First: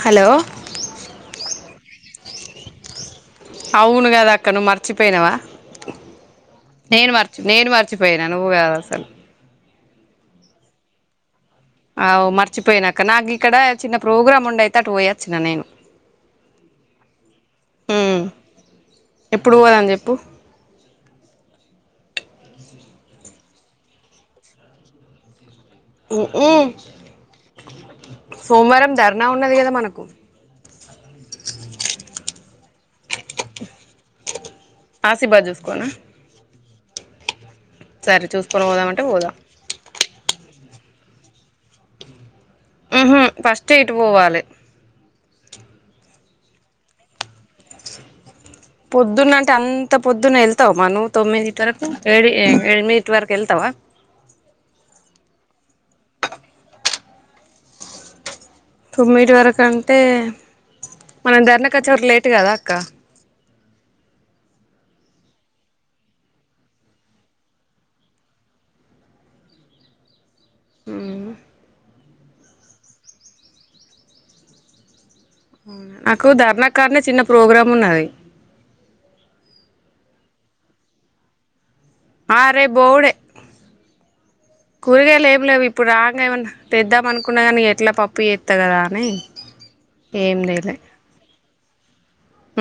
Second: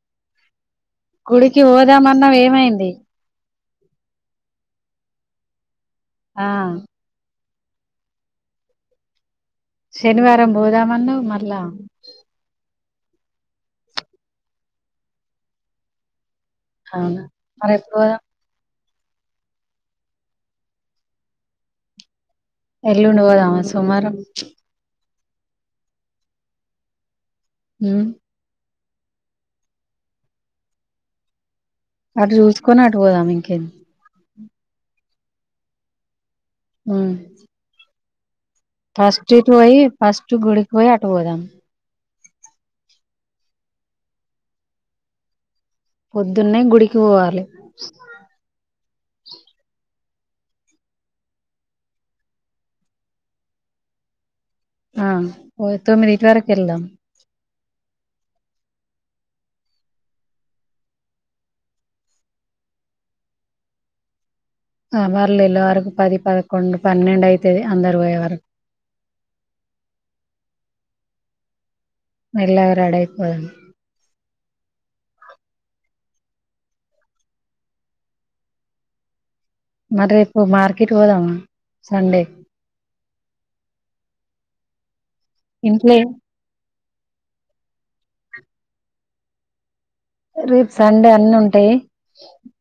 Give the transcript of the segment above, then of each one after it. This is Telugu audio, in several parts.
హలో గుడికి పోదాం అన్నావ్ ఏమైంది? అవును కదా అక్క నువ్వు మర్చిపోయినావా ఆ నేను మర్చి నేను మర్చిపోయానా నువ్వు కాదు అసలు శనివారం పోదాంన్నావ్ మల్ల అవు మర్చిపోయానాక నాకు ఇక్కడ చిన్న ప్రోగ్రామ్ ఉండె అయితే అటు పోయాచ్చిన నేను ఆవున మరి ఎప్పుడు పోదాం? ఉమ్ ఎప్పుడు పోదాము చెప్పు ఎల్లుండి పోదామా సోమవారం ఊఉ ఉమ్ సోమవారం ధర్నా ఉన్నది కదా మనకు అటు చూసుకొని అటు పోదాం ఇంక ఏమ్ ఆశీర్బాద్ చూసుకోనా ఉమ్ సరే చూసు ఫస్ట్ ఇటు పోయి, ఫస్ట్ గుడికి పోయి అటు పోదాం. ఉహు ఫస్ట్ ఇటు పోవాలి. పొద్దున్నే గుడికి పోవాలి. పొద్దున్న అంటే అంత పొద్దున్న ఏలుతావా, మరి నువు తొమ్మిదిటి వరకు ఏడు ఎనిమిదిటి వరకు వెళ్తావా? [inaudible] ఆ తొమ్మిదిటి వరకు వెలుదాము. తొమ్మిటి వరకుంటే మనం ధర్నా కి వచ్చే వరకి లేట్ కదా అక్క అ వర్లు ఇల వరకు పది పదకొండు పన్నెండు అయితుది అందరు పోయే వరకు ఉమ్ మెల్లగా రెడీ ఐ పోదాం నాకు ధర్నా కార్నే చిన్న ప్రోగ్రామ్ ఉన్నది. మరి రేపు మార్కెట్ పోదామా? సండే అ రేపు పోవుడే కూరగాయలు ఏం లేవు ఇప్పుడు ఇంట్లో రాంగ్ ఏమన్నా తెద్దామ అనుకున్నా కానీ ఎట్లా పప్పు చేస్తా కదా అని ఏం రేపు తేలే సండే అన్ని ఉంటాయి.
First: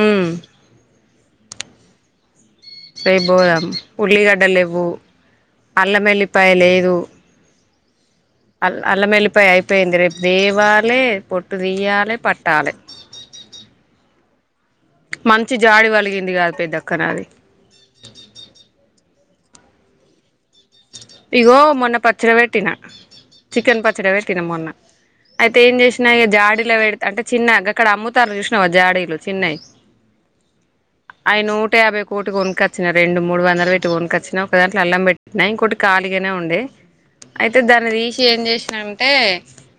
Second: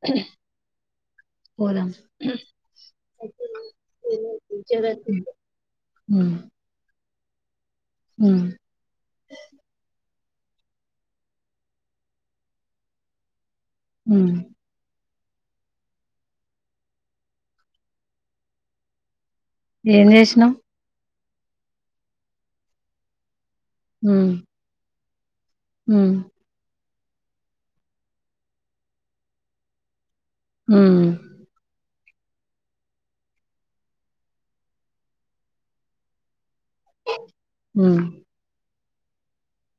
ఉమ్ పోదమా మ్ రేపు పోదాం ఉల్లిగడ్డ లేవు, అల్లం మెల్లిపాయ లేదు. ఉమ్ అల్ అల్లమెల్లిపాయ అయిపోయిందీ రెప్. దేవాలే పొట్టు తీయ్యాలి పట్టాలే. ఉమ్. మంచి జాడి వలిగింది కాద పెద్దక్క నాది. ఏంచేసినావ్. ఇగో మొన్న పచ్చడి పెట్టిన చికెన్ పచ్చడి ఉమ్ పెట్టిన మొన్న. అయితే ఏం ఉమ్ చేసినాయి ఇక జాడిలో వెడ్. అంటే చిన్న గక్కడ అమ్ముతారు చూసినావా జాడీలు చిన్నవి. ఉమ్ అవి నూట యాభై కోటి కొనుకొచ్చిన రెండు మూడు వందలు పెట్టి కొనుకొచ్చినా ఒక దాంట్లో అల్లం పెట్ట్. న ఇంకోటి ఖాళీగానే ఉండే అయితే దాన్ని ఉమ్ తీసి ఏం చేసిన అం. అంటే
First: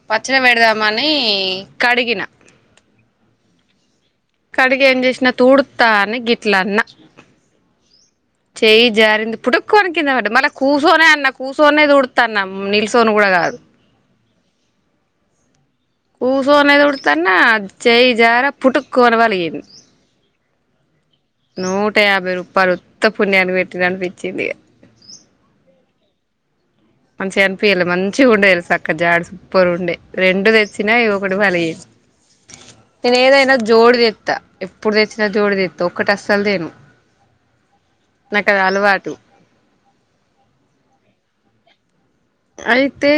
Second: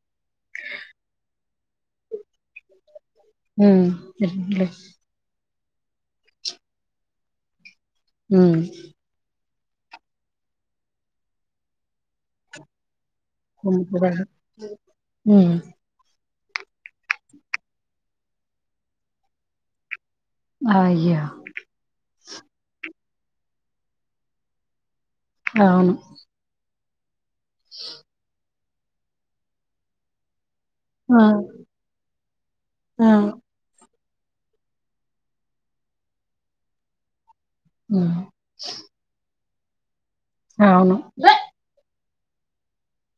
పచ్చడి పెడదామని కడిగిన. ఉమ్. ఎట్లే కడిగి ఏం చేసినా తూడుతా అని గిట్లా అన్న. ఉమ్ చేయి జారింది పుటుక్కొమని కిందపడ్డది మళ్ళ కూర్చొనే అన్న కూర్చొనే తుడుతన్న నిలిచు. నిలబడిన ఉమ్. కుసోనే తుడుస్తున్న చేయి జారీ పుటుక్క అని పలిగింది. అయ్యా. నూట యాభై రూపాలు ఉత్తపుణ్యానికి పెట్టిన అనిపించింది ఇగ. అవును. మంచిగానిపియాలే మంచిగా ఉండే తెలుస అక్క జడు సూపర్ ఉండే రెండు తె. చిన్నయ్ ఆ ఒకటి పలిగింది ఆ నేను ఏదైనా జోడి తే. త ఎప్పుడు తెచ్చినా జోడి తెస్తా ఒక్కటి అస్సలు తేను. ఉమ్ నాకు అది అలవాటు. అవును. అయితే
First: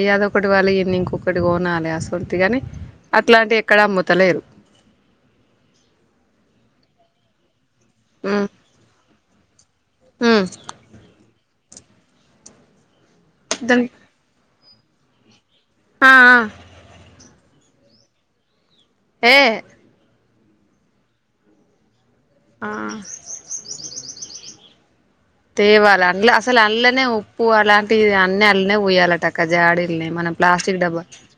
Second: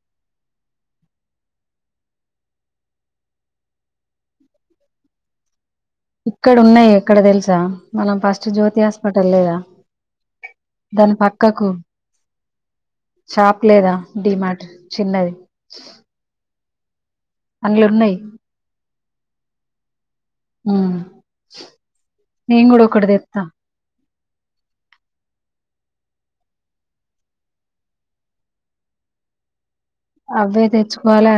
ఇగ అదొకటి పలిగింది ఇంకొకటి కొనాలి అసోంటిదిగని. అట్లాంటివి ఎక్కడా అమ్ముతలేరు. ఇక్కడ ఉన్నాయి ఎక్కడ తెలుసా. మనం ఉమ్ ఫస్ట్ జ్యోతి హాస్పిటల్ లేదా ఉమ్ దాని పక్కకు. షాప్ లేదా డిమార్ట్ చిన్నది. ఆహ్ ఆహ్. ఆన్లున్నాయి. ఏయ్. ఉమ్ నేను కూడా ఆ ఒకటి దేత్త. తేవాలి అందల అసలు అల్లనే ఉప్పు అలాంటివి అన్ని అల్లనే పోయాలంట అక్క జాడిలు. మనం అవే ప్లాస్టిక్ డబ్బా. తెచ్చుకోవాలా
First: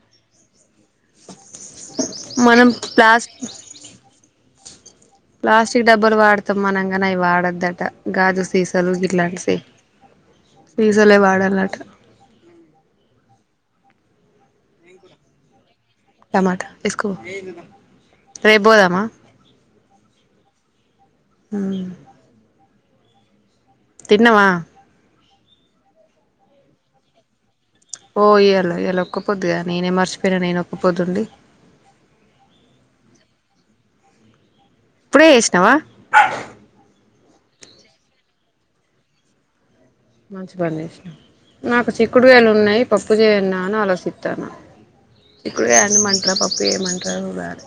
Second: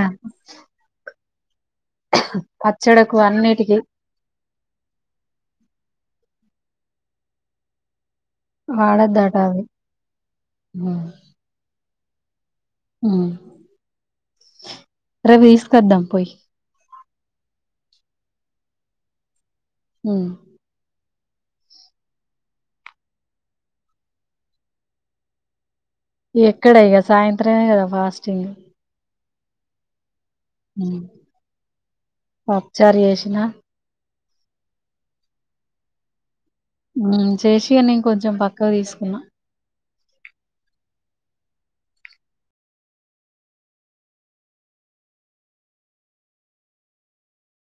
మనం పచ్చడకు ప్లాస్ అన్నిటికీ. ప్లాస్టిక్ డబ్బులు వాడతాం మనంగానే అవి వాడోద్దట. గాజు సీసలు వాడొద్దట ఇట్లాంటి అవి ఉమ్ సీసలే వాడలన్నట. ఉమ్ రేపు తీసుకోద్దాం పోయి. కో రేపు పోదామా. ఉమ్. ఉమ్. తిన్నవా. ఎక్కడ ఇగ సాయంత్రం. ఓ ఈయల ఇయలా ఒక్క పొద్దుగా నేనే మార్చి. పోయిన నేను ఉమ్ ఒక్కపొద్దుండీ. పప్పుచారు చేసిన ఇప్పుడే చేసినావా. ఉమ్ చేసి ఇగా నేను కొంచెం పక్క తీసుకున్నా. మంచి పని చేసినవు. నాకు చిక్కుడు కాయలు ఉన్నాయి పప్పు చేయన్నా అని ఆలోచిస్తున్నా. చిక్కుడుకాయ అండుమంటలా పప్పు చేయిమంటార చూడాలి